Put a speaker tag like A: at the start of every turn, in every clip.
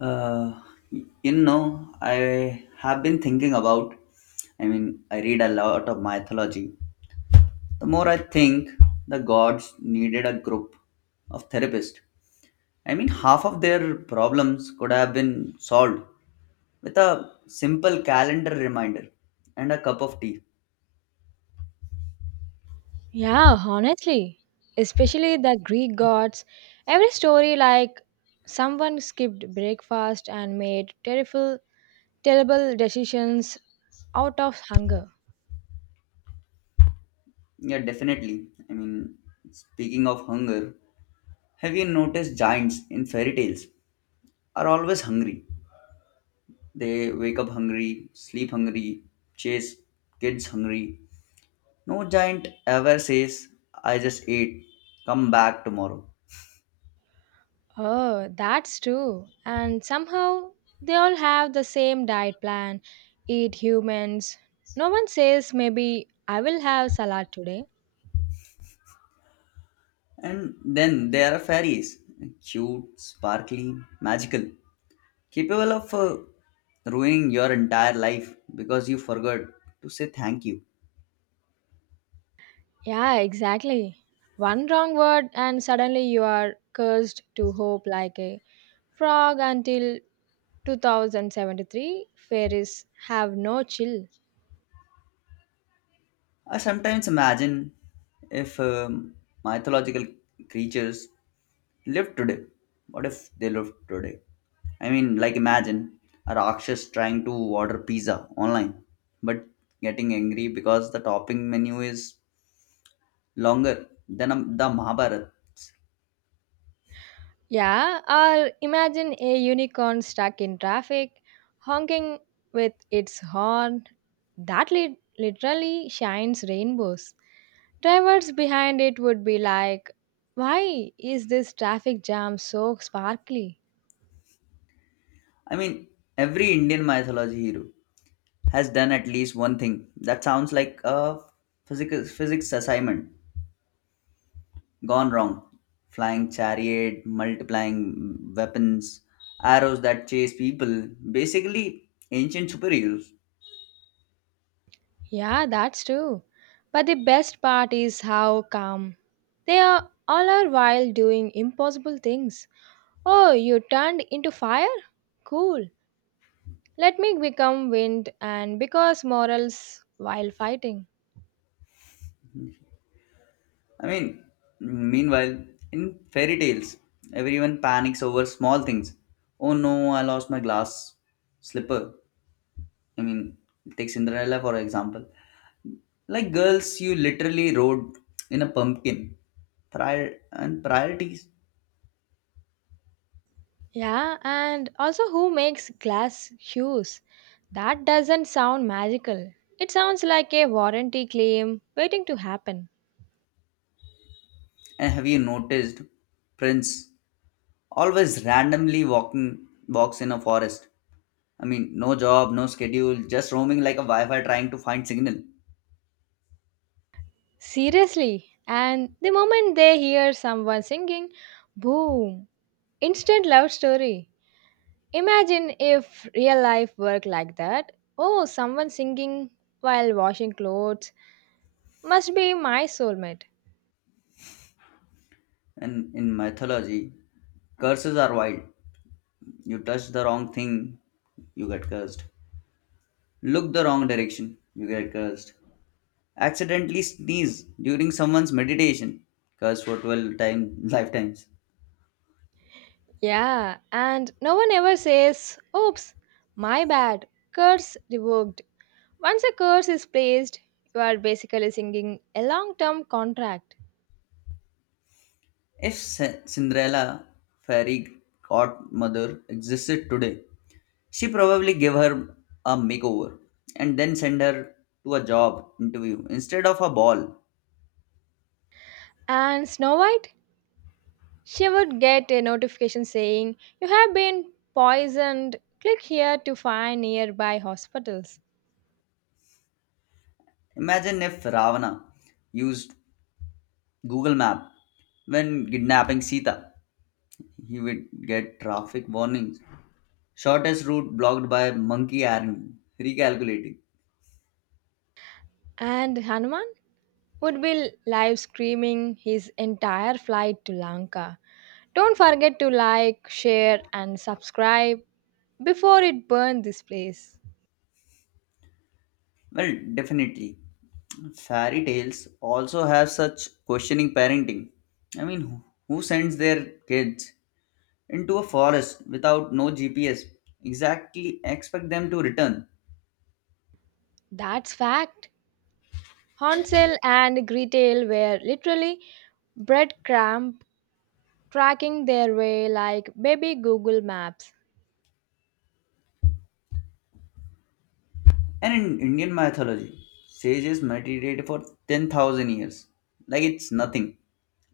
A: Uh, I have been thinking about, I mean, I read a lot of mythology. The more I think, the gods needed a group of therapists. I mean, half of their problems could have been solved with a simple calendar reminder and a cup of tea.
B: Yeah, honestly, especially the Greek gods. Every story like someone skipped breakfast and made terrible, terrible decisions out of hunger.
A: Yeah, definitely. I mean, speaking of hunger, have you noticed giants in fairy tales are always hungry? They wake up hungry, sleep hungry, chase kids hungry. No giant ever says, I just ate, come back tomorrow.
B: Oh, that's true. And somehow they all have the same diet plan eat humans. No one says, maybe I will have salad today.
A: And then there are fairies, cute, sparkly, magical, capable of ruining your entire life because you forgot to say thank you.
B: Yeah, exactly. One wrong word, and suddenly you are cursed to hope like a frog until 2073 fairies have no chill.
A: I sometimes imagine if mythological creatures live today. What if they live today? I mean, like imagine a Rakshas trying to order pizza online, but getting angry because the topping menu is longer than the Mahabharata.
B: Yeah, or imagine a unicorn stuck in traffic, honking with its horn. That literally shines rainbows. Drivers behind it would be like, why is this traffic jam so sparkly?
A: I mean, every Indian mythology hero has done at least one thing that sounds like a physics assignment gone wrong. Flying chariot, multiplying weapons, arrows that chase people, basically ancient superheroes.
B: Yeah, that's true. But the best part is how calm they are all are while doing impossible things. Oh, you turned into fire? Cool. Let me become wind and because morals while fighting.
A: I mean, meanwhile, in fairy tales, everyone panics over small things. Oh no, I lost my glass slipper. I mean, take Cinderella for example. Like girls, you literally rode in a pumpkin. Prior and priorities.
B: Yeah, and also who makes glass shoes? That doesn't sound magical. It sounds like a warranty claim waiting to happen.
A: And have you noticed Prince always randomly walking walks in a forest? I mean, no job, no schedule, just roaming like a Wi-Fi trying to find signal.
B: Seriously. And the moment they hear someone singing, boom, instant love story. Imagine if real life worked like that. Oh, someone singing while washing clothes must be my soulmate.
A: And in mythology, curses are wild. You touch the wrong thing, you get cursed. Look the wrong direction, you get cursed. Accidentally sneeze during someone's meditation, cursed for 12 lifetimes.
B: Yeah, and no one ever says, oops, my bad, curse revoked. Once a curse is placed, you are basically singing a long term contract.
A: If Cin- Cinderella, fairy godmother existed today, she probably gave her a makeover and then send her to a job interview instead of a ball.
B: And Snow White? She would get a notification saying, you have been poisoned. Click here to find nearby hospitals.
A: Imagine if Ravana used Google Map when kidnapping Sita. He would get traffic warnings. Shortest route blocked by monkey army. Recalculating.
B: And Hanuman? Would be live streaming his entire flight to Lanka. Don't forget to like, share, and subscribe before it burned this place.
A: Well, definitely. Fairy tales also have such questioning parenting. I mean, who sends their kids into a forest without no GPS? Exactly, expect them to return.
B: That's fact. Hansel and Gretel were literally breadcrumb tracking their way like baby Google Maps.
A: And in Indian mythology, sages meditated for 10,000 years. Like it's nothing.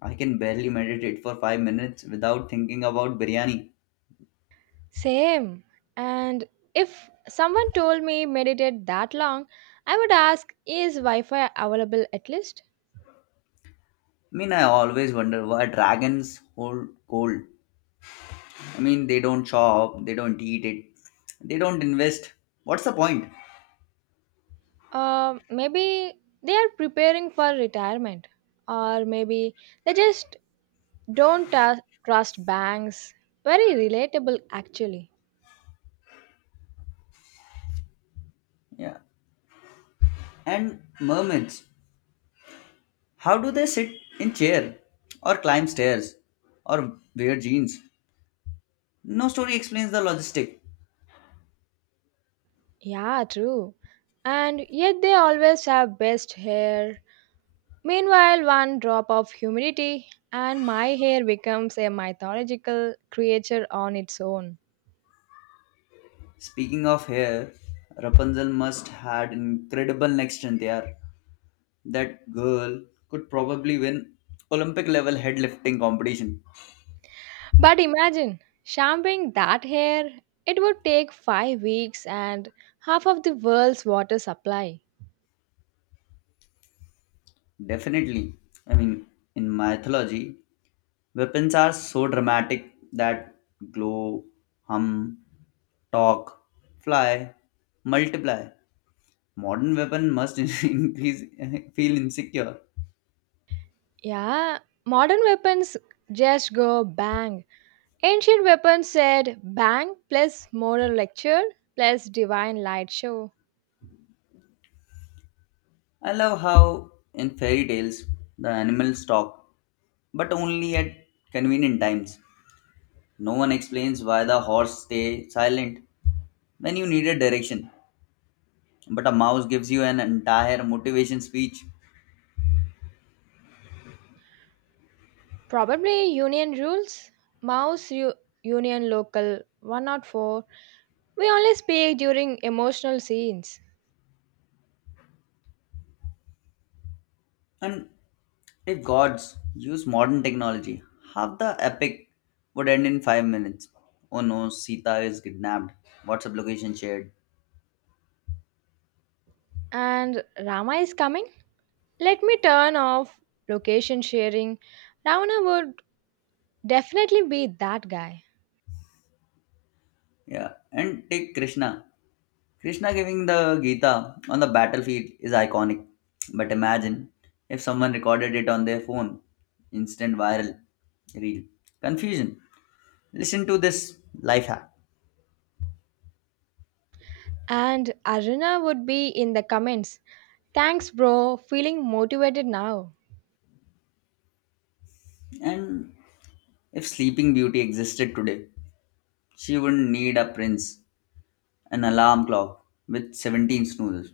A: I can barely meditate for 5 minutes without thinking about biryani.
B: Same. And if someone told me meditate that long, I would ask, is Wi Fi available at least?
A: I mean, I always wonder why dragons hold gold. I mean, they don't chop, they don't eat it, they don't invest. What's the point?
B: Maybe they are preparing for retirement, or maybe they just don't ta- trust banks. Very relatable, actually.
A: Yeah. And mermaids, how do they sit in chair or climb stairs or wear jeans? No story explains the logistic.
B: Yeah, true. And yet they always have best hair. Meanwhile, one drop of humidity, and my hair becomes a mythological creature on its own.
A: Speaking of hair, Rapunzel must had incredible neck strength there. That girl could probably win Olympic level head lifting competition.
B: But imagine shampooing that hair, it would take 5 weeks and half of the world's water supply.
A: Definitely. I mean, in mythology, weapons are so dramatic that glow, hum, talk, fly, multiply. Modern weapon must increase, feel insecure.
B: Yeah, modern weapons just go bang. Ancient weapons said bang plus moral lecture plus divine light show.
A: I love how in fairy tales the animals talk, but only at convenient times. No one explains why the horse stay silent when you need a direction, but a mouse gives you an entire motivation speech.
B: Probably union rules, mouse u- union local 104. We only speak during emotional scenes.
A: And if gods use modern technology, half the epic would end in 5 minutes. Oh no, Sita is kidnapped. WhatsApp location shared.
B: And Rama is coming. Let me turn off location sharing. Ravana would definitely be that guy.
A: Yeah. And take Krishna. Krishna giving the Gita on the battlefield is iconic. But imagine if someone recorded it on their phone. Instant viral reel. Confusion. Listen to this life hack.
B: And Aruna would be in the comments. Thanks, bro. Feeling motivated now.
A: And if Sleeping Beauty existed today, she wouldn't need a prince. An alarm clock with 17 snoozes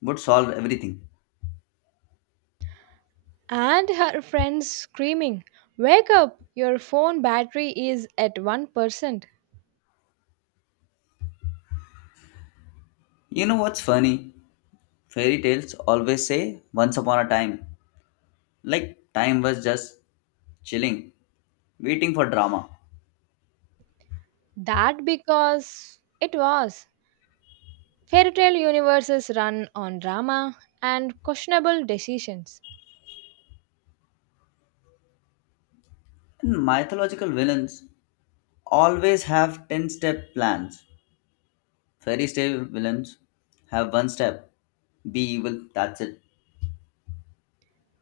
A: would solve everything.
B: And her friends screaming, wake up! Your phone battery is at 1%.
A: You know what's funny? Fairy tales always say once upon a time, like time was just chilling, waiting for drama.
B: That because it was. Fairy tale universes run on drama and questionable decisions.
A: And mythological villains always have 10 step plans. Fairy tale villains have one step, be evil, that's it.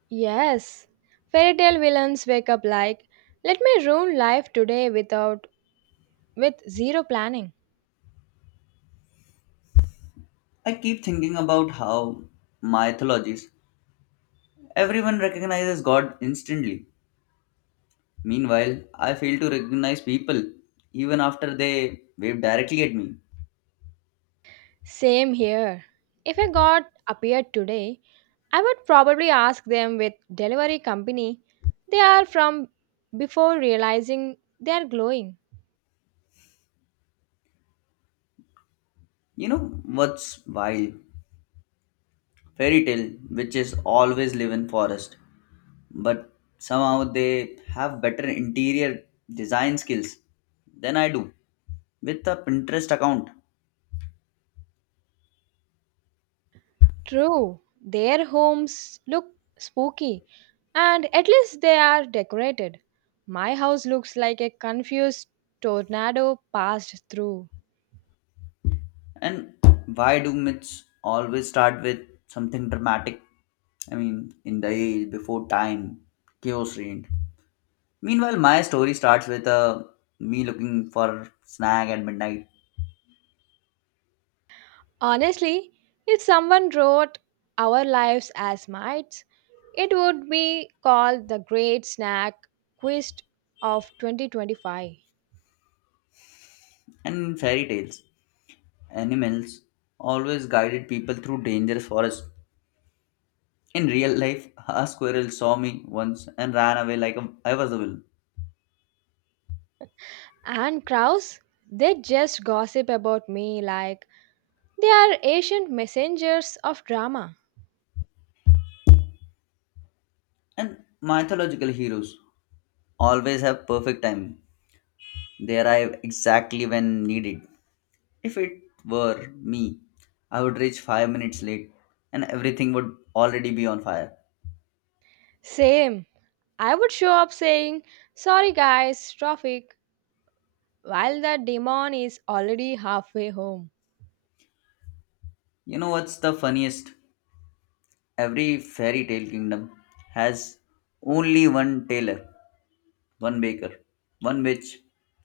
B: Yes, fairy tale villains wake up like, let me ruin life today without with zero planning.
A: I keep thinking about how mythologies, everyone recognizes God instantly. Meanwhile, I fail to recognize people even after they wave directly at me.
B: Same here. If a god appeared today, I would probably ask them with delivery company they are from before realizing they are glowing.
A: You know what's wild? Fairy tale witches always live in forest, but somehow they have better interior design skills than I do with a Pinterest account.
B: True, their homes look spooky and at least they are decorated. My house looks like a confused tornado passed through.
A: And why do myths always start with something dramatic? I mean, in the age before time, chaos reigned. Meanwhile, my story starts with me looking for snack at midnight.
B: Honestly, if someone wrote Our Lives as Mites, it would be called the Great Snack Quiz of 2025.
A: And in fairy tales, animals always guided people through dangerous forests. In real life, a squirrel saw me once and ran away like a, I was a villain.
B: And crows, they just gossip about me like they are ancient messengers of drama.
A: And mythological heroes always have perfect time. They arrive exactly when needed. If it were me, I would reach 5 minutes late and everything would already be on fire.
B: Same, I would show up saying, sorry guys, traffic, while the demon is already halfway home.
A: You know what's the funniest? Every fairy tale kingdom has only one tailor, one baker, one witch,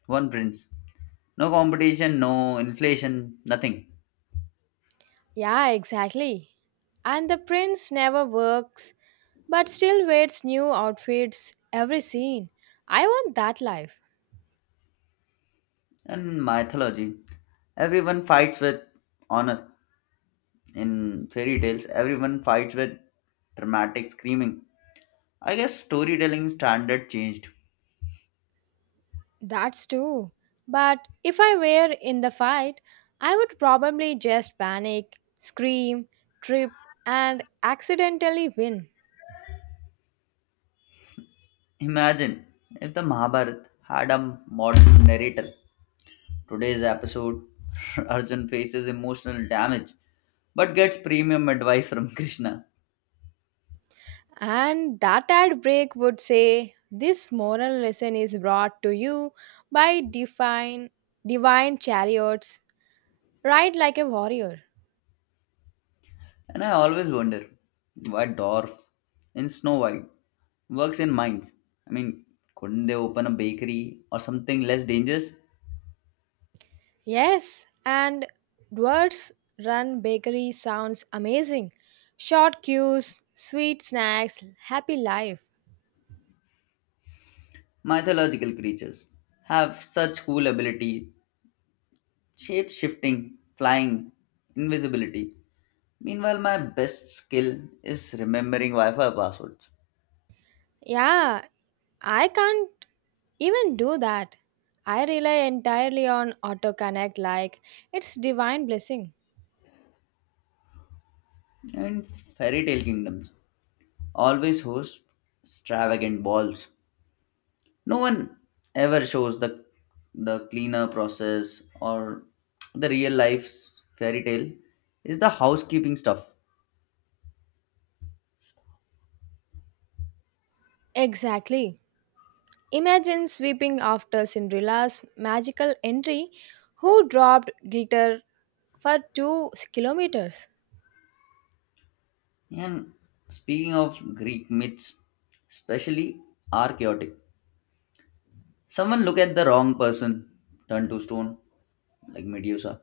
A: one prince. No competition, no inflation, nothing.
B: Yeah, exactly. And the prince never works but still wears new outfits every scene. I want that life.
A: And mythology, everyone fights with honor. In fairy tales, everyone fights with dramatic screaming. I guess storytelling standard changed.
B: That's too. But if I were in the fight, I would probably just panic, scream, trip, and accidentally win.
A: Imagine if the Mahabharata had a modern narrator. Today's episode, Arjun faces emotional damage but gets premium advice from Krishna.
B: And that ad break would say, this moral lesson is brought to you by divine chariots. Ride like a warrior.
A: And I always wonder why Dorf in Snow White works in mines. I mean, couldn't they open a bakery or something less dangerous?
B: Yes, and Dwarf's Run Bakery sounds amazing. Short queues, sweet snacks, happy life.
A: Mythological creatures have such cool ability, shape shifting, flying, invisibility. Meanwhile, my best skill is remembering Wi Fi passwords
B: Yeah, I can't even do that. I rely entirely on AutoConnect like it's divine blessing.
A: and fairy tale kingdoms always host extravagant balls. No one ever shows the cleaner process, or the real life's fairy tale is the housekeeping stuff.
B: Exactly. Imagine sweeping after Cinderella's magical entry who dropped glitter for 2 kilometers.
A: And speaking of Greek myths, especially are chaotic. Someone look at the wrong person, turn to stone, like Medusa.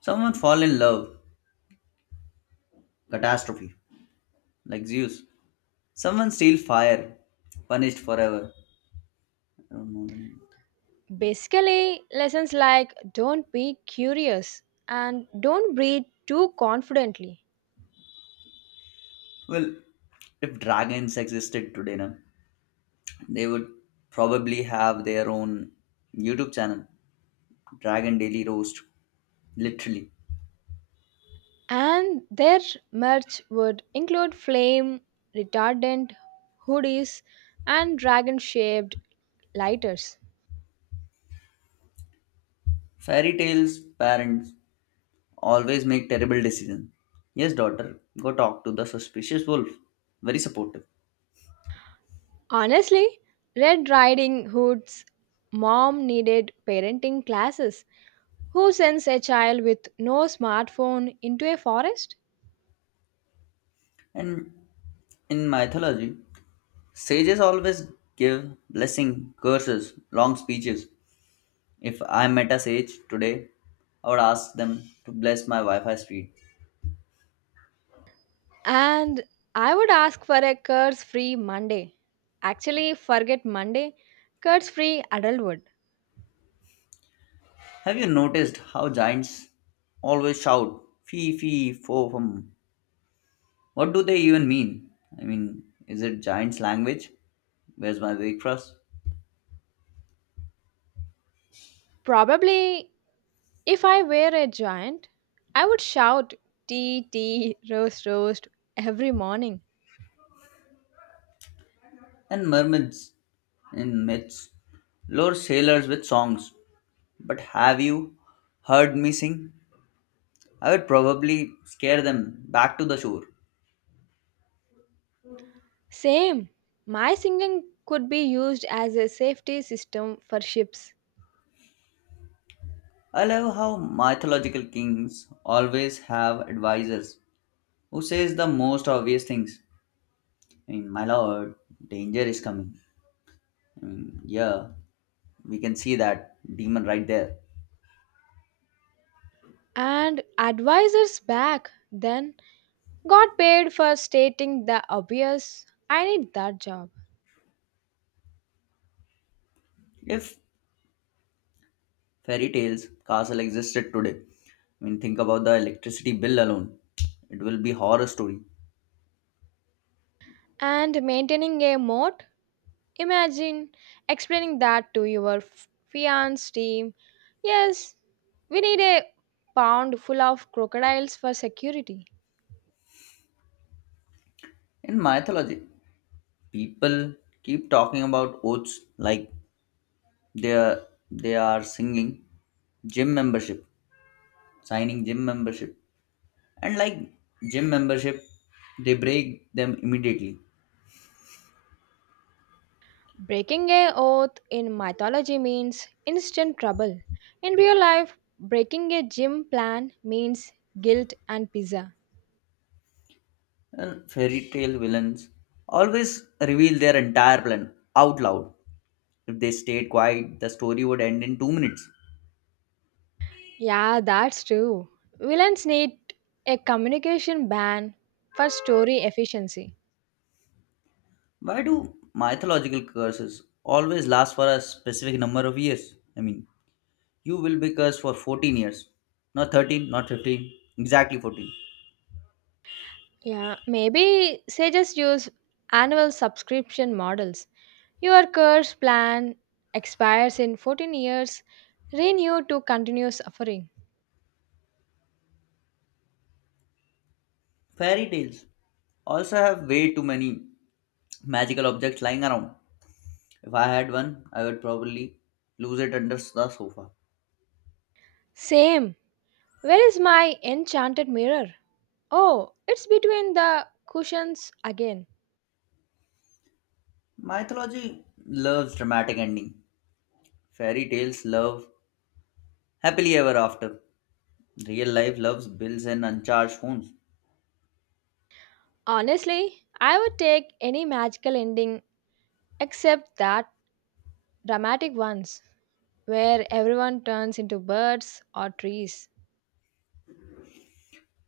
A: Someone fall in love, catastrophe, like Zeus. Someone steal fire, punished forever. I don't know the name.
B: Basically, lessons like don't be curious and don't breathe too confidently.
A: Well, if dragons existed today, na, they would probably have their own YouTube channel, Dragon Daily Roast, literally.
B: And their merch would include flame retardant hoodies and dragon shaped lighters.
A: Fairy tales parents always make terrible decisions. Yes, daughter, go talk to the suspicious wolf. Very supportive.
B: Honestly, Red Riding Hood's mom needed parenting classes. Who sends a child with no smartphone into a forest?
A: And in mythology, sages always give blessing, curses, long speeches. If I met a sage today, I would ask them to bless my Wi Fi speed.
B: And I would ask for a curse free Monday. Actually, forget Monday, curse free adulthood.
A: Have you noticed how giants always shout fee fee fo fum? What do they even mean? I mean, is it giants' language? Where's my breakfast?
B: Probably, if I were a giant, I would shout tea, tea, roast, roast every morning.
A: And mermaids in myths lure sailors with songs. But have you heard me sing? I would probably scare them back to the shore.
B: Same, my singing could be used as a safety system for ships.
A: I love how mythological kings always have advisors who says the most obvious things. I mean, my lord, danger is coming. I, yeah, we can see that demon right there.
B: And advisors back then got paid for stating the obvious. I need that job.
A: If fairy tales castle existed today, I mean, think about the electricity bill alone. It will be horror story.
B: And maintaining a moat. Imagine explaining that to your fiance team. Yes, we need a pound full of crocodiles for security.
A: In mythology, people keep talking about oaths like they are, they are singing gym membership, signing gym membership, and like gym membership, they break them immediately.
B: Breaking a oath in mythology means instant trouble. In real life, breaking a gym plan means guilt and pizza.
A: And fairy tale villains always reveal their entire plan out loud. If they stayed quiet, the story would end in 2 minutes.
B: Yeah, that's true. Villains need a communication ban for story efficiency.
A: Why do mythological curses always last for a specific number of years? I mean, you will be cursed for 14 years, not 13, not 15, exactly 14.
B: Yeah, maybe say just use annual subscription models. Your course plan expires in 14 years, renew to continue suffering.
A: Fairy tales also have way too many magical objects lying around. If I had one, I would probably lose it under the sofa.
B: Same. Where is my enchanted mirror? Oh, it's between the cushions again.
A: Mythology loves dramatic ending. Fairy tales love happily ever after. Real life loves bills and uncharged phones.
B: Honestly, I would take any magical ending except that dramatic ones where everyone turns into birds or trees.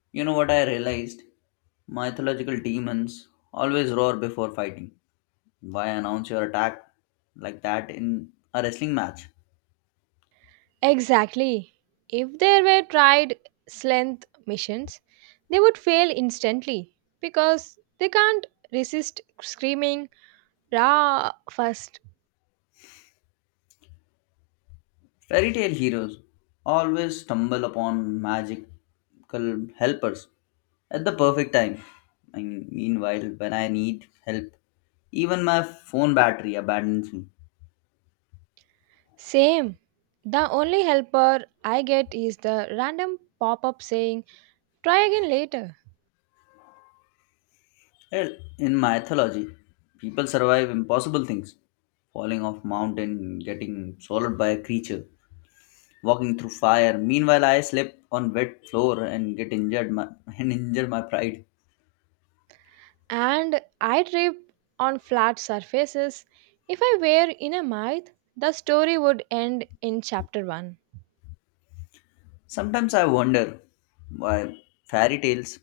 A: You know what I realized? Mythological demons always roar before fighting. Why announce your attack like that in a wrestling match?
B: Exactly. If they were tried length missions, they would fail instantly because they can't resist screaming Ra first.
A: Fairy tale heroes always stumble upon magical helpers at the perfect time. And meanwhile, when I need help, even my phone battery abandons me.
B: Same. The only helper I get is the random pop up saying try again later.
A: Hell, in mythology, people survive impossible things, falling off mountain, getting swallowed by a creature, walking through fire. Meanwhile, I slip on wet floor and get and injure my pride.
B: And I trip on flat surfaces. If I were in a myth, the story would end in chapter 1.
A: Sometimes I wonder why fairy tales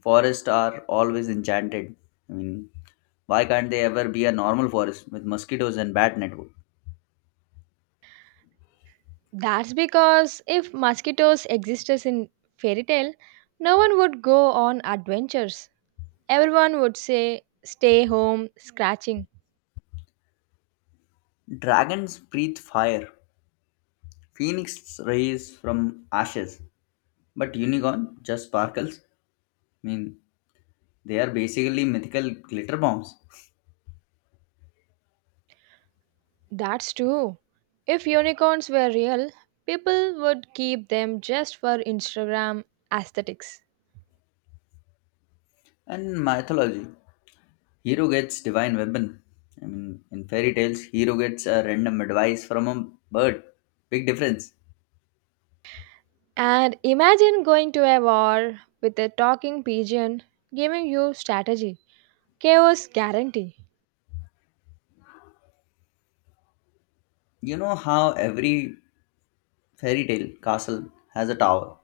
A: forests are always enchanted. I mean, why can't they ever be a normal forest with mosquitoes and bat network?
B: That's because if mosquitoes existed in fairy tale, no one would go on adventures. Everyone would say, stay home, scratching.
A: Dragons breathe fire. Phoenix rays from ashes. But unicorn just sparkles. I mean, they are basically mythical glitter bombs.
B: That's true. If unicorns were real, people would keep them just for Instagram aesthetics.
A: And mythology. Hero gets divine weapon. I mean, in fairy tales, hero gets a random advice from a bird. Big difference.
B: And imagine going to a war with a talking pigeon giving you strategy. Chaos guarantee.
A: You know how every fairy tale castle has a tower.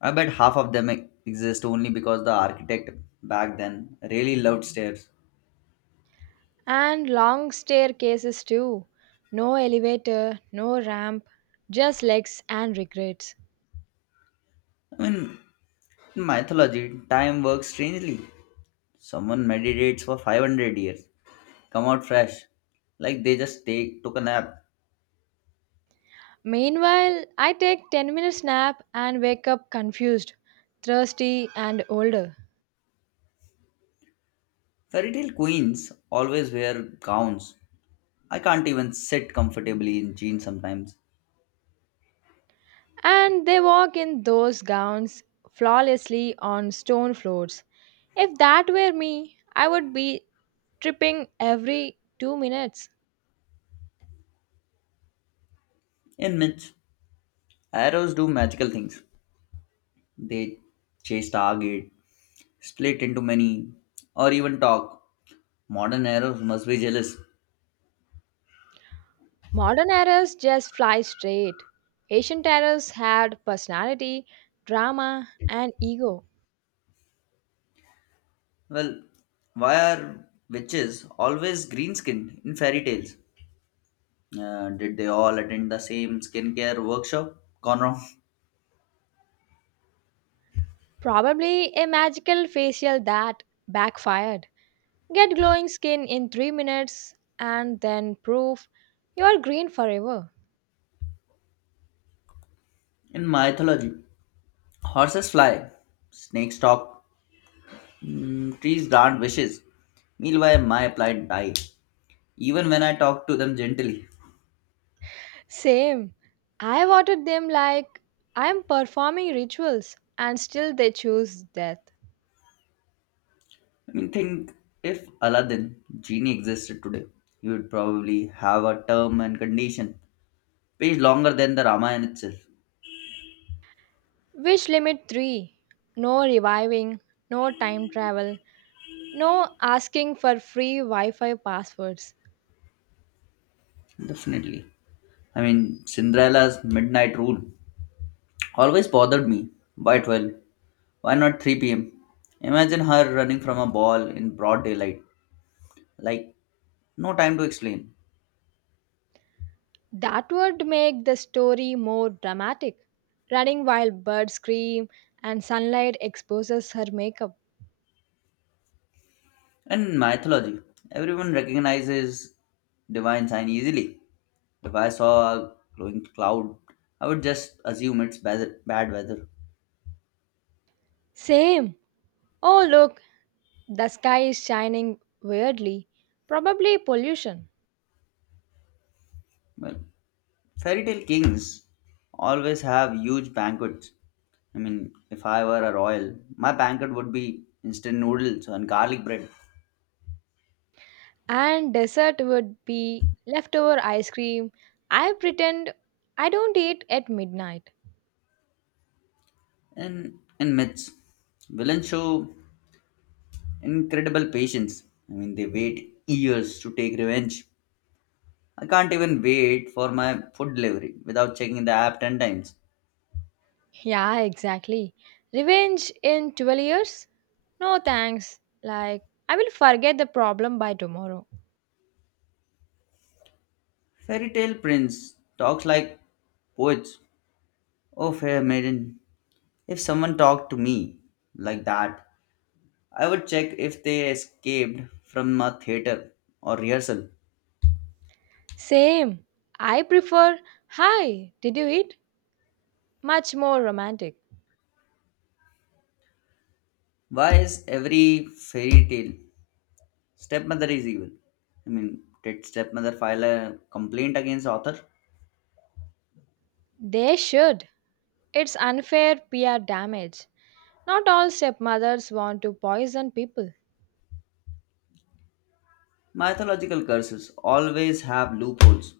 A: I bet half of them exist only because the architect back then really loved stairs.
B: And long staircases too. No elevator, no ramp, just legs and regrets.
A: I mean, in mythology, time works strangely. Someone meditates for 500 years, come out fresh, like they just take took a nap.
B: Meanwhile, I take 10 minutes nap and wake up confused, thirsty and older.
A: Fairy tale queens always wear gowns. I can't even sit comfortably in jeans sometimes.
B: And they walk in those gowns flawlessly on stone floors. If that were me, I would be tripping every 2 minutes.
A: In myths, arrows do magical things. They chase target, split into many, or even talk. Modern arrows must be jealous.
B: Modern arrows just fly straight. Ancient arrows had personality, drama and ego.
A: Well, why are witches always green skinned in fairy tales? Did they all attend the same skincare workshop? Gone wrong.
B: Probably a magical facial that backfired. Get glowing skin in 3 minutes and then proof you are green forever.
A: In mythology, horses fly, snakes talk, trees grant wishes. Meanwhile, my plight die even when I talk to them gently.
B: Same. I watered them like I am performing rituals and still they choose death.
A: I mean, think if Aladdin genie existed today, he would probably have a term and condition page longer than the Ramayana itself.
B: Wish limit 3. No reviving, no time travel, no asking for free Wi Fi passwords.
A: Definitely. I mean, Cinderella's midnight rule always bothered me. Why 12? Why not 3 p.m.? Imagine her running from a ball in broad daylight. Like, no time to explain.
B: That would make the story more dramatic. Running while birds scream and sunlight exposes her makeup.
A: In mythology, everyone recognizes divine sign easily. If I saw a glowing cloud, I would just assume it's bad weather.
B: Same. Oh, look, the sky is shining weirdly. Probably pollution.
A: Well, fairy tale kings always have huge banquets. I mean, if I were a royal, my banquet would be instant noodles and garlic bread.
B: And dessert would be leftover ice cream. I pretend I don't eat at midnight.
A: And in myths, villains show incredible patience. I mean, they wait years to take revenge. I can't even wait for my food delivery without checking the app 10 times.
B: Yeah, exactly. Revenge in 12 years? No thanks. Like, I will forget the problem by tomorrow.
A: Fairy tale prince talks like poets. Oh, fair maiden, if someone talked to me like that, I would check if they escaped from a theater or rehearsal.
B: Same. I prefer, hi, did you eat? Much more romantic.
A: Why is every fairy tale stepmother is evil? I mean, did stepmother file a complaint against author?
B: They should. It's unfair PR damage. Not all stepmothers want to poison people.
A: Mythological curses always have loopholes.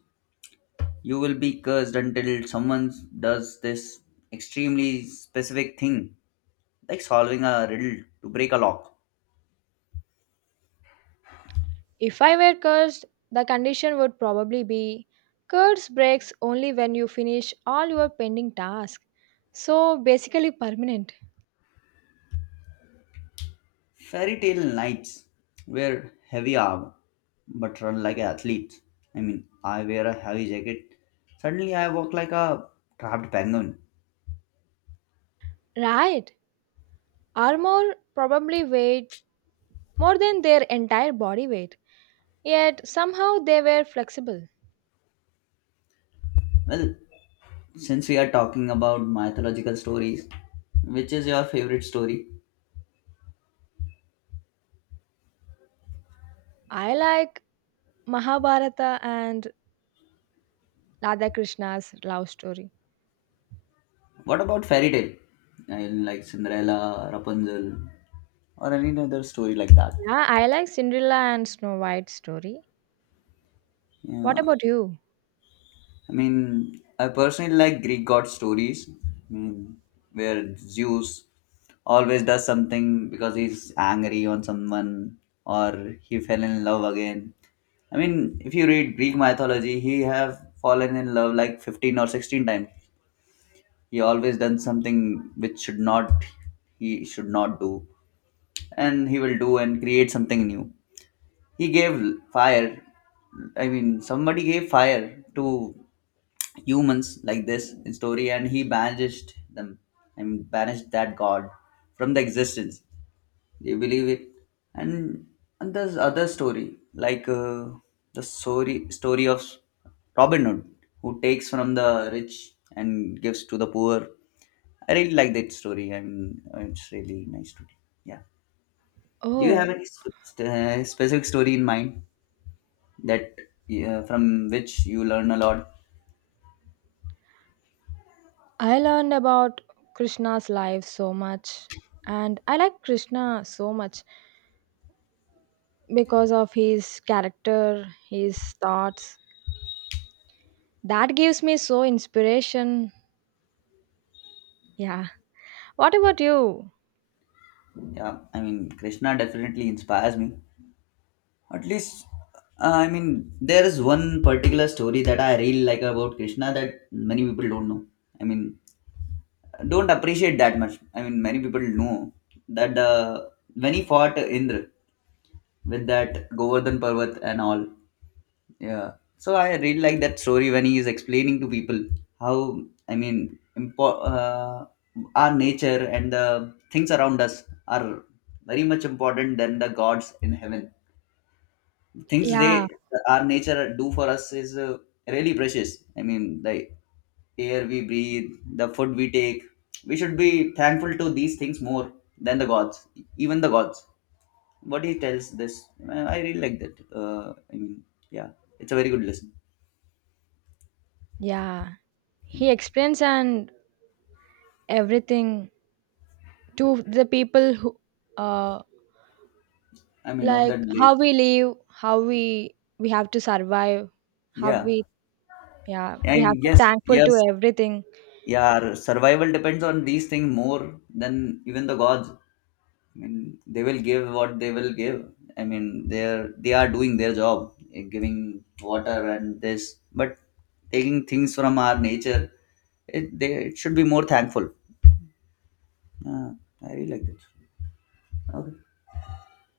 A: You will be cursed until someone does this extremely specific thing, like solving a riddle to break a lock.
B: If I were cursed, the condition would probably be curse breaks only when you finish all your pending tasks. So basically permanent.
A: Fairy tale knights wear heavy armor but run like athletes. I mean, I wear a heavy jacket. Suddenly, I walk like a trapped penguin.
B: Right. Armor probably weighed more than their entire body weight. Yet somehow they were flexible.
A: Well, since we are talking about mythological stories, which is your favorite story?
B: I like Mahabharata and Radha Krishna's love story.
A: What about fairy tale? I like Cinderella, Rapunzel, or any other story like that.
B: Yeah, I like Cinderella and Snow White story. What
A: Yeah,
B: about you?
A: I mean, I personally like Greek god stories, I mean, where Zeus always does something because he's angry on someone or he fell in love again. I mean, if you read Greek mythology, he have fallen in love like 15 or 16 times. He always done something which should not he should not do and he will do and create something new. He gave fire, I mean somebody gave fire to humans like this in story, and he banished them. I mean, banished that god from the existence. They believe it. And and there's other story like the story of Robin Hood, who takes from the rich and gives to the poor. I really like that story. I mean, it's really nice story. Yeah, do you
B: Oh,
A: have any specific story in mind that, from which you learn a lot?
B: I learned about Krishna's life so much. And I like Krishna so much because of his character, his thoughts. That gives me so inspiration. Yeah. What about you?
A: Yeah, I mean Krishna definitely inspires me, at least, I mean there is one particular story that I really like about Krishna that many people don't know, I mean don't appreciate that much. I mean many people know that the when he fought Indra with that Govardhan Parvat and all. Yeah. So I really like that story when he is explaining to people how, I mean our nature and the things around us are very much important than the gods in heaven. Things
B: Yeah.
A: they our nature do for us is, really precious. I mean the air we breathe, the food we take. We should be thankful to these things more than the gods, even the gods. What he tells this, I really like that. I mean, yeah, it's a very good lesson.
B: Yeah. He explains and everything to the people who uh
A: I mean, of
B: like
A: that
B: how we
A: lazy.
B: live how we have to survive how
A: Yeah.
B: we yeah we have
A: And
B: to
A: yes,
B: thankful to
A: yes,
B: everything
A: yeah, our survival depends on these things more than even the gods. I mean, they will give what they will give. I mean, they are doing their job, eh, giving water and this, but taking things from our nature, it they it should be more thankful. Yeah, I really like that. Okay.